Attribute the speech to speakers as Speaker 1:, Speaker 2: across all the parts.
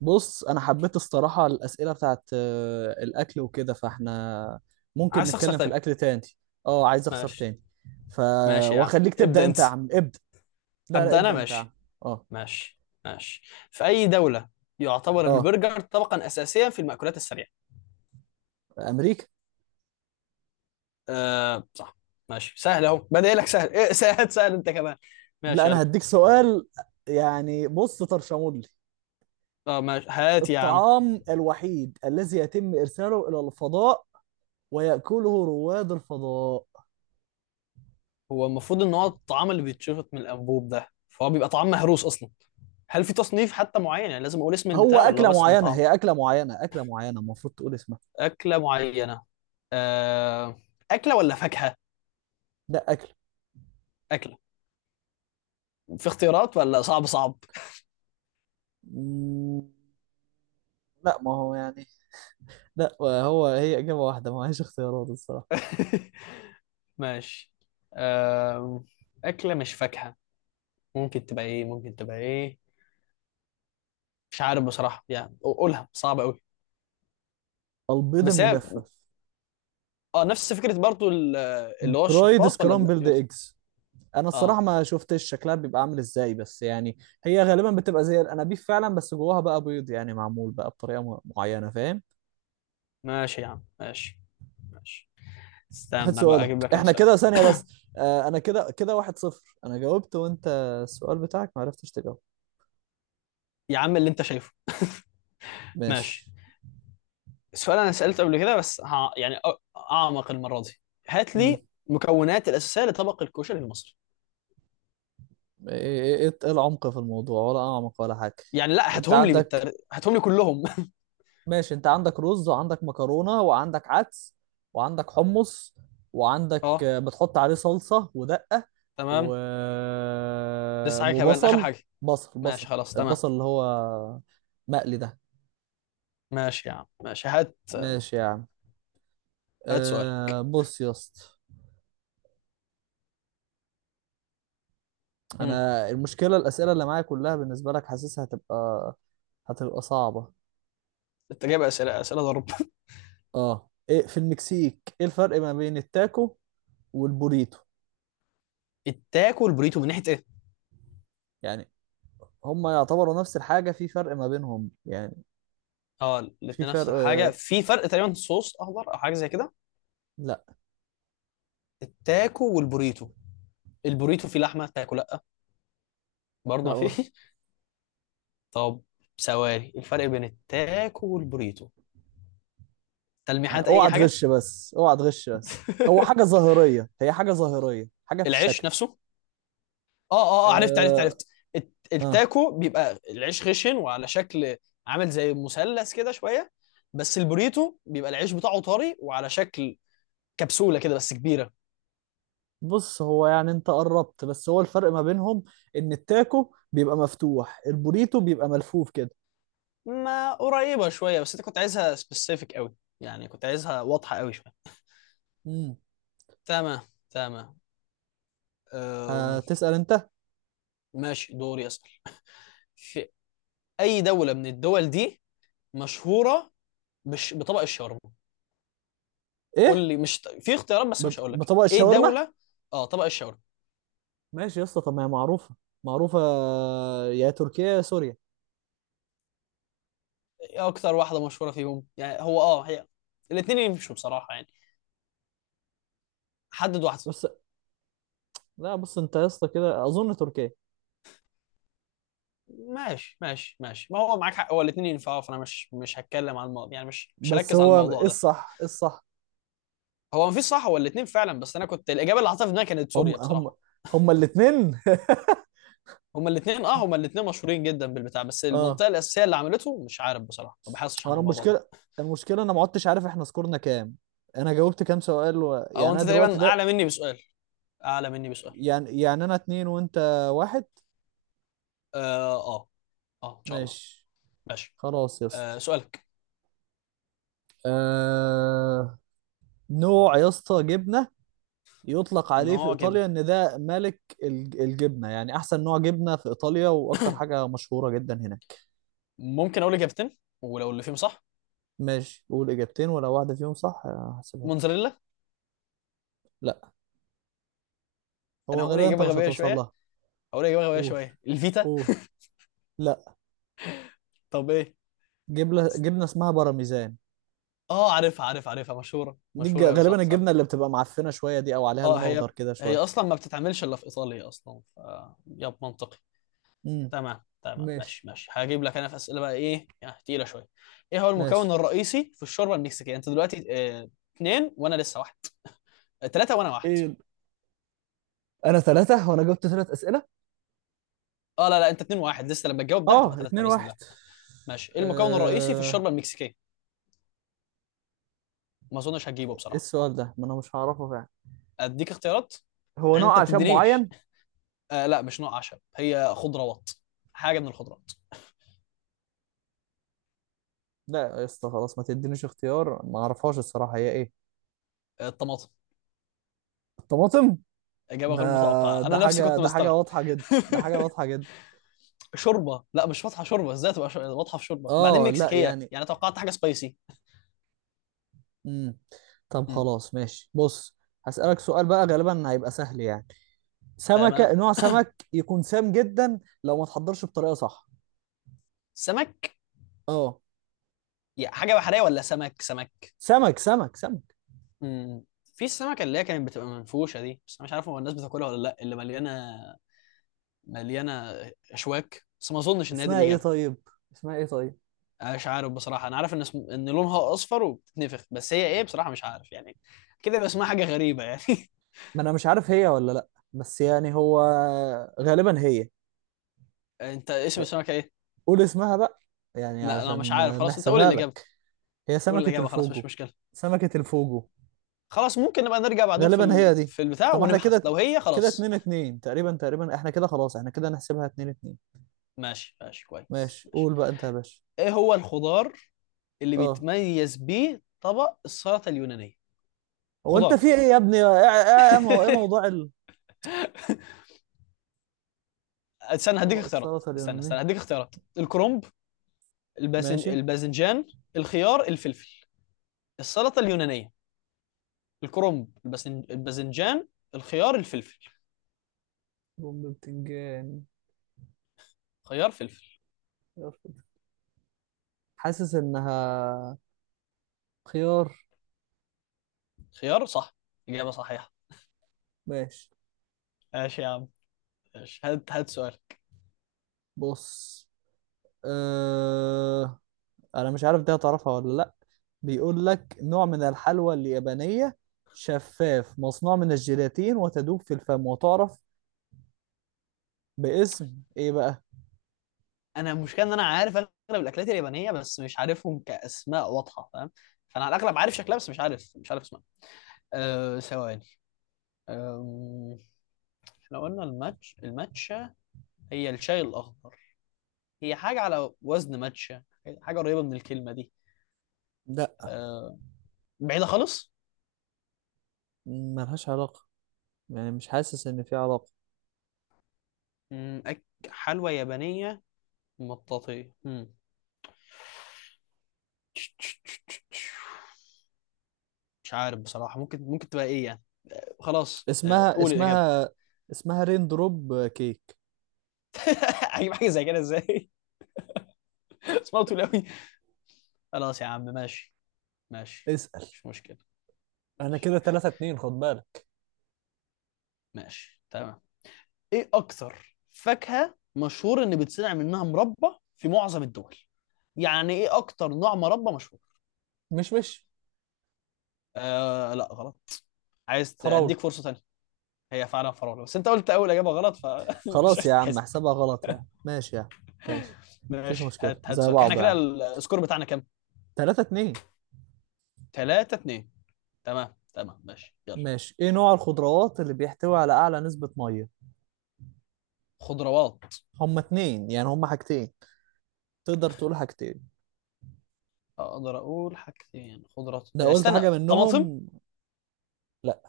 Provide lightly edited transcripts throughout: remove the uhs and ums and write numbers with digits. Speaker 1: بص، انا حبيت الصراحه الاسئله بتاعت الاكل وكده، فاحنا ممكن
Speaker 2: عايز تخسر
Speaker 1: نتكلم في
Speaker 2: تاني؟
Speaker 1: الاكل تاني. اه، عايز اخسر
Speaker 2: ماشي
Speaker 1: تاني. ف،
Speaker 2: ماشي يا عم.
Speaker 1: واخليك تبدا.
Speaker 2: ابدأ انت.
Speaker 1: انت يا عم، ابدا. لا، لا،
Speaker 2: ابدأ انا،
Speaker 1: ابدا انت يا عم.
Speaker 2: ماشي.
Speaker 1: اه،
Speaker 2: ماشي ماشي. في اي دولة يعتبر
Speaker 1: اه،
Speaker 2: البرجر طبقا اساسيا في المأكولات السريعة؟
Speaker 1: امريكا.
Speaker 2: أه صح. ماشي، سهل اهو، بدأ لك سهل. إيه، سهل سهل انت كمان.
Speaker 1: لا،
Speaker 2: ماشي يلا.
Speaker 1: انا هديك سؤال. يعني بص، طرشمولي.
Speaker 2: اه ماشي، هات يا عم.
Speaker 1: الطعام الوحيد الذي يتم ارساله الى الفضاء ويأكله رواد الفضاء.
Speaker 2: هو المفروض ان هو الطعام اللي بيتشفط من الانبوب ده، فهو بيبقى طعام مهروس اصلا. هل في تصنيف حتى معين؟ يعني لازم اقول اسم
Speaker 1: هو
Speaker 2: البتاع ولا هو
Speaker 1: اكله
Speaker 2: بس انه
Speaker 1: معينه،
Speaker 2: طعام؟
Speaker 1: هي اكله معينه، اكله معينه، المفروض تقول اسمها.
Speaker 2: اكلة معينة. أه. اكلة ولا فاكهة؟
Speaker 1: لا، اكل.
Speaker 2: اكلة. في اختيارات ولا صعب؟ صعب.
Speaker 1: مم، لا، ما هو يعني، لا هو هي إجابة واحدة، ما هيش اختيارات الصراحة.
Speaker 2: ماشي. آم، أكلة مش فاكهة. ممكن تبقى إيه؟ ممكن تبقى إيه؟ مش عارف بصراحة، يعني قولها صعب أوي.
Speaker 1: البيض
Speaker 2: بس هي،
Speaker 1: المجفف.
Speaker 2: اه، نفس فكرة برضو اللي هو
Speaker 1: درايد
Speaker 2: الشفاط، ولا لا
Speaker 1: سكرامبلد
Speaker 2: بيبقى-.
Speaker 1: ايجز. انا الصراحة
Speaker 2: اه
Speaker 1: ما شفتش شكلها بيبقى عامل ازاي بس يعني. هي غالبا بتبقى زي الانابيب فعلا، بس جواها بقى بيض يعني، معمول بقى بطريقة معينة، فاهم؟
Speaker 2: ماشي يا عم، ماشي. ماشي.
Speaker 1: خد
Speaker 2: استنى بقى، أجيب
Speaker 1: سؤالك،
Speaker 2: لك أنا
Speaker 1: احنا
Speaker 2: سؤال.
Speaker 1: كده ثانية بس. آه، انا كده كده 1-0. انا جاوبت وانت، السؤال بتاعك ما عرفتش تجاوب.
Speaker 2: يا عم اللي أنت شايفه. ماشي.
Speaker 1: ماشي.
Speaker 2: السؤال أنا سألته قبل كده، بس ها يعني أعمق المرة دي. هات
Speaker 1: مم.
Speaker 2: لي مكونات الأساسية لطبق الكشري المصري،
Speaker 1: ايه ايه إيه العمق في الموضوع ولا اعمق ولا حاجة؟
Speaker 2: يعني لا،
Speaker 1: انت
Speaker 2: هاتهم لي
Speaker 1: عندك
Speaker 2: بالتر... هاتهم لي كلهم.
Speaker 1: ماشي، انت عندك رز وعندك مكرونة وعندك عدس وعندك حمص وعندك
Speaker 2: اه
Speaker 1: بتحط عليه صلصة ودقة.
Speaker 2: تمام.
Speaker 1: و...
Speaker 2: لسه حاجة كمان؟ آخر
Speaker 1: وبصل،
Speaker 2: حاجة.
Speaker 1: بصل
Speaker 2: ماشي
Speaker 1: بصل.
Speaker 2: خلاص، تمام.
Speaker 1: البصل اللي هو مقلي ده.
Speaker 2: ماشي يا عم، ماشي. هات
Speaker 1: ماشي يا عم.
Speaker 2: هات سؤال.
Speaker 1: بص يا اسطى،
Speaker 2: مم.
Speaker 1: انا المشكلة الأسئلة اللي معايا كلها بالنسبة لك حاسسها هتبقى صعبة.
Speaker 2: انت جايب اسئله، اسئله ضرب.
Speaker 1: اه، ايه في المكسيك، ايه الفرق ما بين التاكو والبوريتو؟
Speaker 2: التاكو والبوريتو من ناحيه ايه؟
Speaker 1: يعني، هما يعتبروا نفس الحاجة، في فرق ما بينهم يعني.
Speaker 2: اه،
Speaker 1: في
Speaker 2: الاثنين
Speaker 1: فرق.
Speaker 2: نفس الحاجه، في فرق تقريبا، صوص اخضر او حاجه زي كده.
Speaker 1: لا.
Speaker 2: التاكو والبوريتو، البوريتو فيه لحمه، التاكو لا، برضه ما
Speaker 1: لا،
Speaker 2: فيه.
Speaker 1: برضه.
Speaker 2: طب ثواني، الفرق بين التاكو والبوريتو، تلميحات، اي
Speaker 1: اوعى
Speaker 2: حاجه.
Speaker 1: تغش بس، اوعى تغش بس. هو حاجة ظاهرية، هي حاجة ظاهرية، حاجة في
Speaker 2: العيش
Speaker 1: الشكل.
Speaker 2: نفسه. اه اه اه، عرفت عرفت
Speaker 1: اه،
Speaker 2: عرفت.
Speaker 1: آه.
Speaker 2: التاكو بيبقى العيش خشن، وعلى شكل عامل زي مثلث كده شويه. بس البوريتو بيبقى العيش بتاعه طري، وعلى شكل كبسولة كده بس كبيرة.
Speaker 1: بص، هو يعني انت قربت، بس هو الفرق ما بينهم ان التاكو بيبقى مفتوح، البوريتو بيبقى ملفوف كده.
Speaker 2: ما قريبة شوية، بس انت كنت عايزها سبيسيفيك قوي، يعني كنت عايزها واضحة قوي شوية.
Speaker 1: امم
Speaker 2: تمام تمام. أم،
Speaker 1: هتسأل انت؟
Speaker 2: ماشي دوري أسأل. في أي دولة من الدول دي مشهورة بطبق الشاورما؟ قول
Speaker 1: ايه؟
Speaker 2: لي، مش في اختيارات بس مش هقول لك
Speaker 1: بطبق
Speaker 2: ايه
Speaker 1: الشاورما؟
Speaker 2: دولة. اه طبق الشاورما.
Speaker 1: ماشي يا اسطى، طب ما هي معروفة، معروفة، يا تركيا يا سوريا.
Speaker 2: ايه اكتر واحدة مشهورة فيهم؟ يعني هو اه هي، الاتنين يمشوا بصراحة، يعني حدد واحدة.
Speaker 1: بس، لا بص، انت يا اسطى كده اظن تركيا.
Speaker 2: ماشي ماشي ماشي، ما هو معاك حق، هو الاتنين ينفعوا، فانا مش هتكلم عن الموضوع، يعني مش
Speaker 1: بس
Speaker 2: هركز على
Speaker 1: هو
Speaker 2: الموضوع
Speaker 1: ايه
Speaker 2: ده.
Speaker 1: الصح، ايه الصح؟
Speaker 2: هو مفيش صح ولا الاتنين فعلا، بس انا كنت الاجابه اللي حاططها في دماغي كانت
Speaker 1: هم،
Speaker 2: سوريا
Speaker 1: هم.
Speaker 2: بصراحه.
Speaker 1: هم الاثنين.
Speaker 2: هما الاتنين، اه هما الاتنين مشهورين جدا بالبتاع، بس
Speaker 1: اه.
Speaker 2: المنطقه الاساسيه اللي عملته مش عارف بصراحه، ما بحسش
Speaker 1: هو
Speaker 2: عن
Speaker 1: انا
Speaker 2: الموضوع ده.
Speaker 1: المشكله، المشكله انا ما عدتش عارف احنا سكورنا كام. انا جاوبت كام سؤال
Speaker 2: او
Speaker 1: يعني انا
Speaker 2: انت
Speaker 1: دلوقتي
Speaker 2: تقريبا
Speaker 1: ده.
Speaker 2: اعلى مني بسؤال، اعلى مني بسؤال.
Speaker 1: يعني انا اتنين وانت واحد.
Speaker 2: اه اه، آه ان شاء الله.
Speaker 1: ماشي.
Speaker 2: ماشي.
Speaker 1: خلاص يا
Speaker 2: آه
Speaker 1: اسطى.
Speaker 2: سؤالك.
Speaker 1: آه... نوع يا اسطى جبنه، يطلق عليه في
Speaker 2: نوع جبن.
Speaker 1: ايطاليا ان ده ملك الجبنه، يعني احسن نوع جبنه في ايطاليا، واكتر حاجه مشهوره جدا هناك.
Speaker 2: ممكن اقول اجابتين، ولو اللي فيهم صح؟
Speaker 1: ماشي، قول اجابتين ولو واحده فيهم صح هحسبها لك.
Speaker 2: موتزاريلا.
Speaker 1: لا،
Speaker 2: انا
Speaker 1: هو
Speaker 2: هقول
Speaker 1: غالبا انت
Speaker 2: اجابه
Speaker 1: مش
Speaker 2: غبيه
Speaker 1: هتوصل
Speaker 2: شويه،
Speaker 1: لها.
Speaker 2: هقول اجابه غبيه
Speaker 1: قول،
Speaker 2: شويه، الفيتا.
Speaker 1: قول. لا.
Speaker 2: طب ايه؟
Speaker 1: جبنه، جبنه اسمها بارميزان.
Speaker 2: اه عارفها عارفها عارفها، مشهوره
Speaker 1: دي
Speaker 2: مشهوره قوي، صح
Speaker 1: غالبا
Speaker 2: صح.
Speaker 1: الجبنه اللي بتبقى معفنه شويه دي، او عليها
Speaker 2: اه
Speaker 1: لون اخضر
Speaker 2: هي،
Speaker 1: كده
Speaker 2: هي
Speaker 1: شويه.
Speaker 2: اصلا ما بتتعملش الا في ايطاليا اصلا، ف يب منطقي.
Speaker 1: امم.
Speaker 2: تمام تمام،
Speaker 1: ماشي،
Speaker 2: ماشي ماشي. هجيب لك انا في اسئله بقى ايه، يعني تقيله شويه. ايه هو المكون
Speaker 1: ماشي.
Speaker 2: الرئيسي في الشوربه المكسيكيه؟ انت دلوقتي اه اتنين وانا لسه واحد. اه تلاته وانا واحد.
Speaker 1: ايه؟ انا ثلاثة، وانا جبت ثلاث اسئلة.
Speaker 2: اه لا لا، انت اتنين واحد لسه، لما تجاوب ده هتبقى
Speaker 1: اه،
Speaker 2: تلاته
Speaker 1: اتنين
Speaker 2: باذن
Speaker 1: واحد.
Speaker 2: الله. ماشي، ايه المكون الرئيسي في
Speaker 1: آه،
Speaker 2: الشوربه المكسيكيه؟ ما اظنش هتجيبه
Speaker 1: ايه
Speaker 2: بصراحه.
Speaker 1: السؤال ده، ما انا مش هعرفه فعلا.
Speaker 2: اديك اختيارات؟
Speaker 1: هو
Speaker 2: يعني انت
Speaker 1: نوع عشان
Speaker 2: بتدينيش.
Speaker 1: معين؟
Speaker 2: آه لا مش نوع عشب، هي خضروات، حاجه من الخضروات.
Speaker 1: لا يا اسطى خلاص، ما تدينيش اختيار، ما اعرفهاش الصراحه، هي ايه؟
Speaker 2: آه الطماطم.
Speaker 1: الطماطم؟
Speaker 2: اجابه
Speaker 1: ده
Speaker 2: غير متوقعه،
Speaker 1: ده
Speaker 2: انا نفسي
Speaker 1: حاجه،
Speaker 2: كنت
Speaker 1: ده حاجه
Speaker 2: مستغرب.
Speaker 1: واضحه جدا، ده حاجه واضحه جدا.
Speaker 2: شوربه، لا مش فاتحه شوربه، ازاي تبقى واضحه في شوربه؟ بعدين
Speaker 1: اه، لا
Speaker 2: مكسيكيه
Speaker 1: يعني.
Speaker 2: يعني، توقعت حاجه سبايسي.
Speaker 1: امم طب
Speaker 2: مم.
Speaker 1: خلاص ماشي، بص، هسألك سؤال بقى، غالبا هيبقى سهل يعني.
Speaker 2: تمام.
Speaker 1: سمكة، نوع سمك يكون سام جدا لو ما تحضرش بطريقة صح.
Speaker 2: سمك.
Speaker 1: اه.
Speaker 2: يا حاجة بحرية ولا سمك؟ سمك.
Speaker 1: سمك، سمك، سمك.
Speaker 2: مم. في السمكة اللي هي كانت بتبقى منفوشة دي، بس أنا مش عارف هو الناس بتاكلها ولا لأ، اللي مليانة، مليانة أشواك، بس ما أظنش إن هي دي
Speaker 1: اسمها ايه
Speaker 2: الإجابة.
Speaker 1: طيب؟ اسمها ايه طيب؟
Speaker 2: أنا مش عارف بصراحة، أنا عارف إن اسم... إن لونها أصفر وبتتنفخ، بس هي إيه بصراحة مش عارف يعني. كده يبقى اسمها حاجة غريبة يعني.
Speaker 1: ما انا مش عارف هي ولا لا، بس يعني هو غالبا هي.
Speaker 2: أنت اسم السمكة إيه؟
Speaker 1: قول اسمها بقى، يعني
Speaker 2: لا أنا مش
Speaker 1: علشان
Speaker 2: عارف خلاص، أنت قول
Speaker 1: نحسبها
Speaker 2: الإجابة.
Speaker 1: لك. هي
Speaker 2: قول
Speaker 1: سمكة
Speaker 2: الإجابة خلاص، مش
Speaker 1: الفوجو.
Speaker 2: مشكلة.
Speaker 1: سمكة الفوجو.
Speaker 2: خلاص ممكن نبقى نرجع بعدين في
Speaker 1: غالبا هي
Speaker 2: ال...
Speaker 1: دي.
Speaker 2: في البتاع
Speaker 1: طب احنا
Speaker 2: ونبحث
Speaker 1: كده،
Speaker 2: لو هي
Speaker 1: كده
Speaker 2: خلاص.
Speaker 1: اتنين اتنين تقريبا، تقريبا احنا كده خلاص، احنا كده نحسبها اتنين اتنين.
Speaker 2: ماشي ماشي، كويس،
Speaker 1: ماشي،
Speaker 2: ماشي.
Speaker 1: قول بقى انت يا باشا.
Speaker 2: إيه هو الخضار اللي
Speaker 1: اه
Speaker 2: بيتميز بيه طبق السلطه اليونانيه؟
Speaker 1: هو انت
Speaker 2: خضار.
Speaker 1: في ايه يا ابني، ايه ايه موضوع
Speaker 2: استنى هديك
Speaker 1: طبق
Speaker 2: اختيارات،
Speaker 1: السلطه
Speaker 2: استنى
Speaker 1: اليوناني؟
Speaker 2: استنى هديك اختيارات. الكرنب،
Speaker 1: ماشي.
Speaker 2: الباذنجان، الخيار، الفلفل. السلطه اليونانيه. الكرنب، الباذنجان، الخيار، الفلفل.
Speaker 1: بوم بتنجان.
Speaker 2: خيار فلفل.
Speaker 1: حاسس انها، خيار.
Speaker 2: خيار. صح، اجابه صحيحه.
Speaker 1: ماشي.
Speaker 2: ماشي يا عم ماشي، هات هات سؤال.
Speaker 1: بص، اه... انا مش عارف دي هتعرفها ولا لا. بيقول لك، نوع من الحلوى اليابانيه، شفاف، مصنوع من الجيلاتين وتدوب في الفم، وتعرف باسم ايه بقى؟
Speaker 2: انا المشكله ان انا عارف اغلب الاكلات اليابانيه، بس مش عارفهم كاسماء واضحه، فاهم؟ فانا على الاغلب عارف شكلها، بس مش عارف اسمها. أه ثواني. أم... احنا قلنا الماتشا، هي الشاي الأخضر. هي حاجة على وزن ماتشا، حاجة قريبة من الكلمة دي.
Speaker 1: لا،
Speaker 2: أه بعيدة خالص.
Speaker 1: ملهاش علاقه، يعني مش حاسس ان في علاقه.
Speaker 2: مم، حلوى يابانية مطاطية. مم. مش عارف بصراحة، ممكن ممكن تبقى إيه يعني؟ خلاص أه،
Speaker 1: اسمها
Speaker 2: قول الإجابة.
Speaker 1: اسمها اسمها رين دروب كيك.
Speaker 2: هجيب حاجة زي كده إزاي؟ اسمها طويل أوي. خلاص يا عم ماشي، ماشي.
Speaker 1: اسأل.
Speaker 2: مش مشكلة.
Speaker 1: انا
Speaker 2: ماشي
Speaker 1: كده 3-2، خد بالك.
Speaker 2: ماشي، تمام. إيه أكتر فاكهة مشهور إن بتصنع منها مربى في معظم الدول؟ يعني ايه اكتر نوع مربى مشهور؟
Speaker 1: مش مش
Speaker 2: آه لا غلط، عايز
Speaker 1: طراولة.
Speaker 2: اديك فرصه ثانيه؟ هي فعلا فراوله، بس انت قلت اول اجابه غلط فمش
Speaker 1: خلاص يا عم
Speaker 2: هتتحسب.
Speaker 1: احسبها غلط يا عم، ماشي يا عم. ماشي. مفيش
Speaker 2: ماشي، هات
Speaker 1: مشكلة،
Speaker 2: هات
Speaker 1: زي
Speaker 2: سؤال. احنا
Speaker 1: بعضه يا
Speaker 2: كده
Speaker 1: عم.
Speaker 2: السكور بتاعنا كام؟
Speaker 1: 3-2.
Speaker 2: 3 2. تمام تمام، ماشي يلا.
Speaker 1: ماشي، ايه نوع الخضروات اللي بيحتوي على اعلى نسبة مية؟
Speaker 2: خضروات.
Speaker 1: هما اتنين، يعني هما حاجتين، تقدر تقول حاجتين.
Speaker 2: اقدر اقول حاجتين خضروات؟
Speaker 1: لو قلت
Speaker 2: استنى.
Speaker 1: حاجة
Speaker 2: طماطم.
Speaker 1: منهم. لا.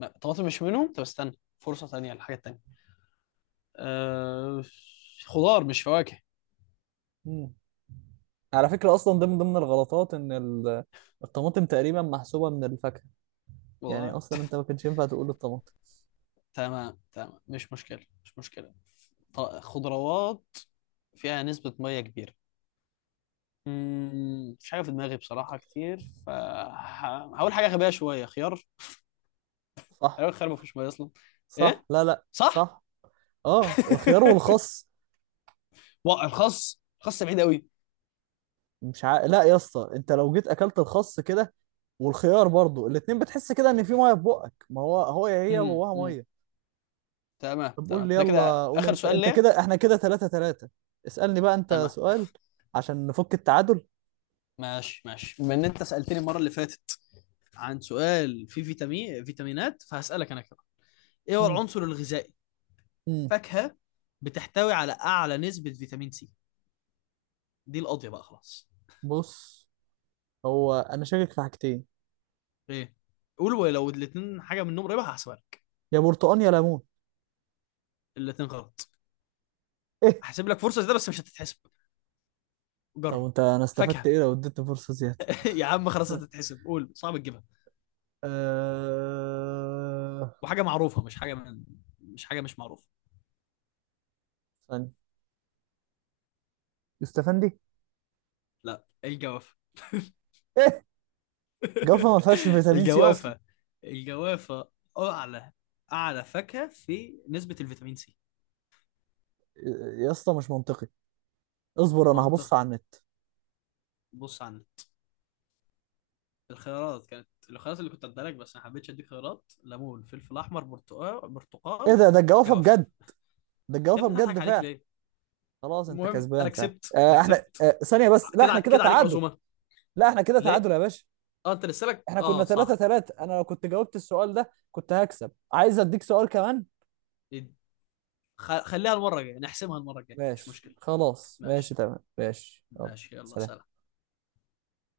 Speaker 2: لا طماطم مش منهم، طب استنى فرصه ثانيه للحاجه الثانيه. أه... خضار مش فواكه.
Speaker 1: مم. على فكرة اصلا ده من ضمن الغلطات ان الطماطم تقريبا محسوبة من الفاكهة. يعني
Speaker 2: والله.
Speaker 1: اصلا انت ما كانش ينفع تقول الطماطم.
Speaker 2: تمام تمام، مش مشكله مش مشكله. خضروات فيها نسبة مية كبيرة. مم، مفيش حاجه في دماغي بصراحه كتير، فهقول حاجه غبيه شويه، خيار.
Speaker 1: صح،
Speaker 2: تقريبا الخيار ما فيهوش ميه اصلا.
Speaker 1: صح،
Speaker 2: ايه
Speaker 1: لا، لا،
Speaker 2: صح.
Speaker 1: صح. اه، الخيار والخس.
Speaker 2: الخس، الخس بعيد قوي.
Speaker 1: مش ع... لا يا اسطى، انت لو جيت اكلت الخس كده والخيار برضو، الاتنين بتحس كده ان في ميه في بقك، ما هو هي
Speaker 2: مم،
Speaker 1: جواها
Speaker 2: مم.
Speaker 1: ميه.
Speaker 2: تمام
Speaker 1: طب قول
Speaker 2: تمام،
Speaker 1: لي،
Speaker 2: ده كده
Speaker 1: يلا قول
Speaker 2: اخر
Speaker 1: انت
Speaker 2: سؤال
Speaker 1: انت
Speaker 2: ليه.
Speaker 1: كده احنا كده 3-3. اسألني بقى انت
Speaker 2: تمام.
Speaker 1: سؤال، عشان نفك التعادل.
Speaker 2: ماشي ماشي. بما ان انت سالتني المره اللي فاتت عن سؤال فيه فيتامين، فيتامينات، فهسالك انا كمان. ايه هو
Speaker 1: امم
Speaker 2: العنصر الغذائي،
Speaker 1: امم
Speaker 2: فاكهه، بتحتوي على اعلى نسبه فيتامين سي؟ دي القاضيه بقى خلاص.
Speaker 1: بص، هو انا شاكك في حاجتين.
Speaker 2: ايه؟ قول، ولو الاثنين حاجه منهم قريبه هحسبها لك.
Speaker 1: يا برتقال يا ليمون.
Speaker 2: الاثنين غلط.
Speaker 1: ايه؟
Speaker 2: احسب لك فرصه زي ده، بس مش هتتحسب.
Speaker 1: طب
Speaker 2: جرب.
Speaker 1: انت، انا استفدت
Speaker 2: فاكهه.
Speaker 1: ايه لو اديتني فرصة زيادة؟
Speaker 2: يا عم خلاص هتتحسب، قول صعب تجيبها،
Speaker 1: آه...
Speaker 2: وحاجه معروفه، مش حاجه من... مش حاجه مش معروفه.
Speaker 1: استنى، استفندي.
Speaker 2: لا الجوافه.
Speaker 1: جافا ما فيهاش فيتامين سي اصلا.
Speaker 2: الجوافه. الجوافه اعلى، اعلى فاكهه في نسبه الفيتامين سي.
Speaker 1: يا اسطى مش منطقي، اصبر انا هبص
Speaker 2: منطقي.
Speaker 1: على النت.
Speaker 2: بص عندك، الخيارات كانت، الخيارات اللي كنت اديها لك، بس ما حبيتش اديك خيارات، ليمون، فلفل احمر، برتقال،
Speaker 1: ايه؟
Speaker 2: برتقال.
Speaker 1: ده الجوافه
Speaker 2: جوافه.
Speaker 1: بجد. ده
Speaker 2: يا
Speaker 1: الجوافه
Speaker 2: ابني أنا هضحك
Speaker 1: بجد
Speaker 2: عليك
Speaker 1: فعلا.
Speaker 2: ليه؟
Speaker 1: خلاص انت
Speaker 2: المهم انا
Speaker 1: كسبان فعلا.
Speaker 2: كسبت انا
Speaker 1: احنا،
Speaker 2: كسبت،
Speaker 1: ثانيه بس. لا
Speaker 2: كده
Speaker 1: احنا كده
Speaker 2: كده عليك
Speaker 1: تعادل.
Speaker 2: عزومه.
Speaker 1: لا احنا كده
Speaker 2: ليه؟
Speaker 1: تعادل يا باشا.
Speaker 2: اه انت لسه لك،
Speaker 1: احنا كنا
Speaker 2: اه
Speaker 1: 3
Speaker 2: صح.
Speaker 1: 3 انا لو كنت جاوبت السؤال ده كنت هكسب، عايز اديك سؤال كمان.
Speaker 2: يد- خليها المره الجايه نحسمها، المره الجايه مش
Speaker 1: ماشي
Speaker 2: مشكله.
Speaker 1: خلاص، ماشي
Speaker 2: ماشي.
Speaker 1: تمام، ماشي يلا،
Speaker 2: ماشي يلا، سلام.
Speaker 1: سلام.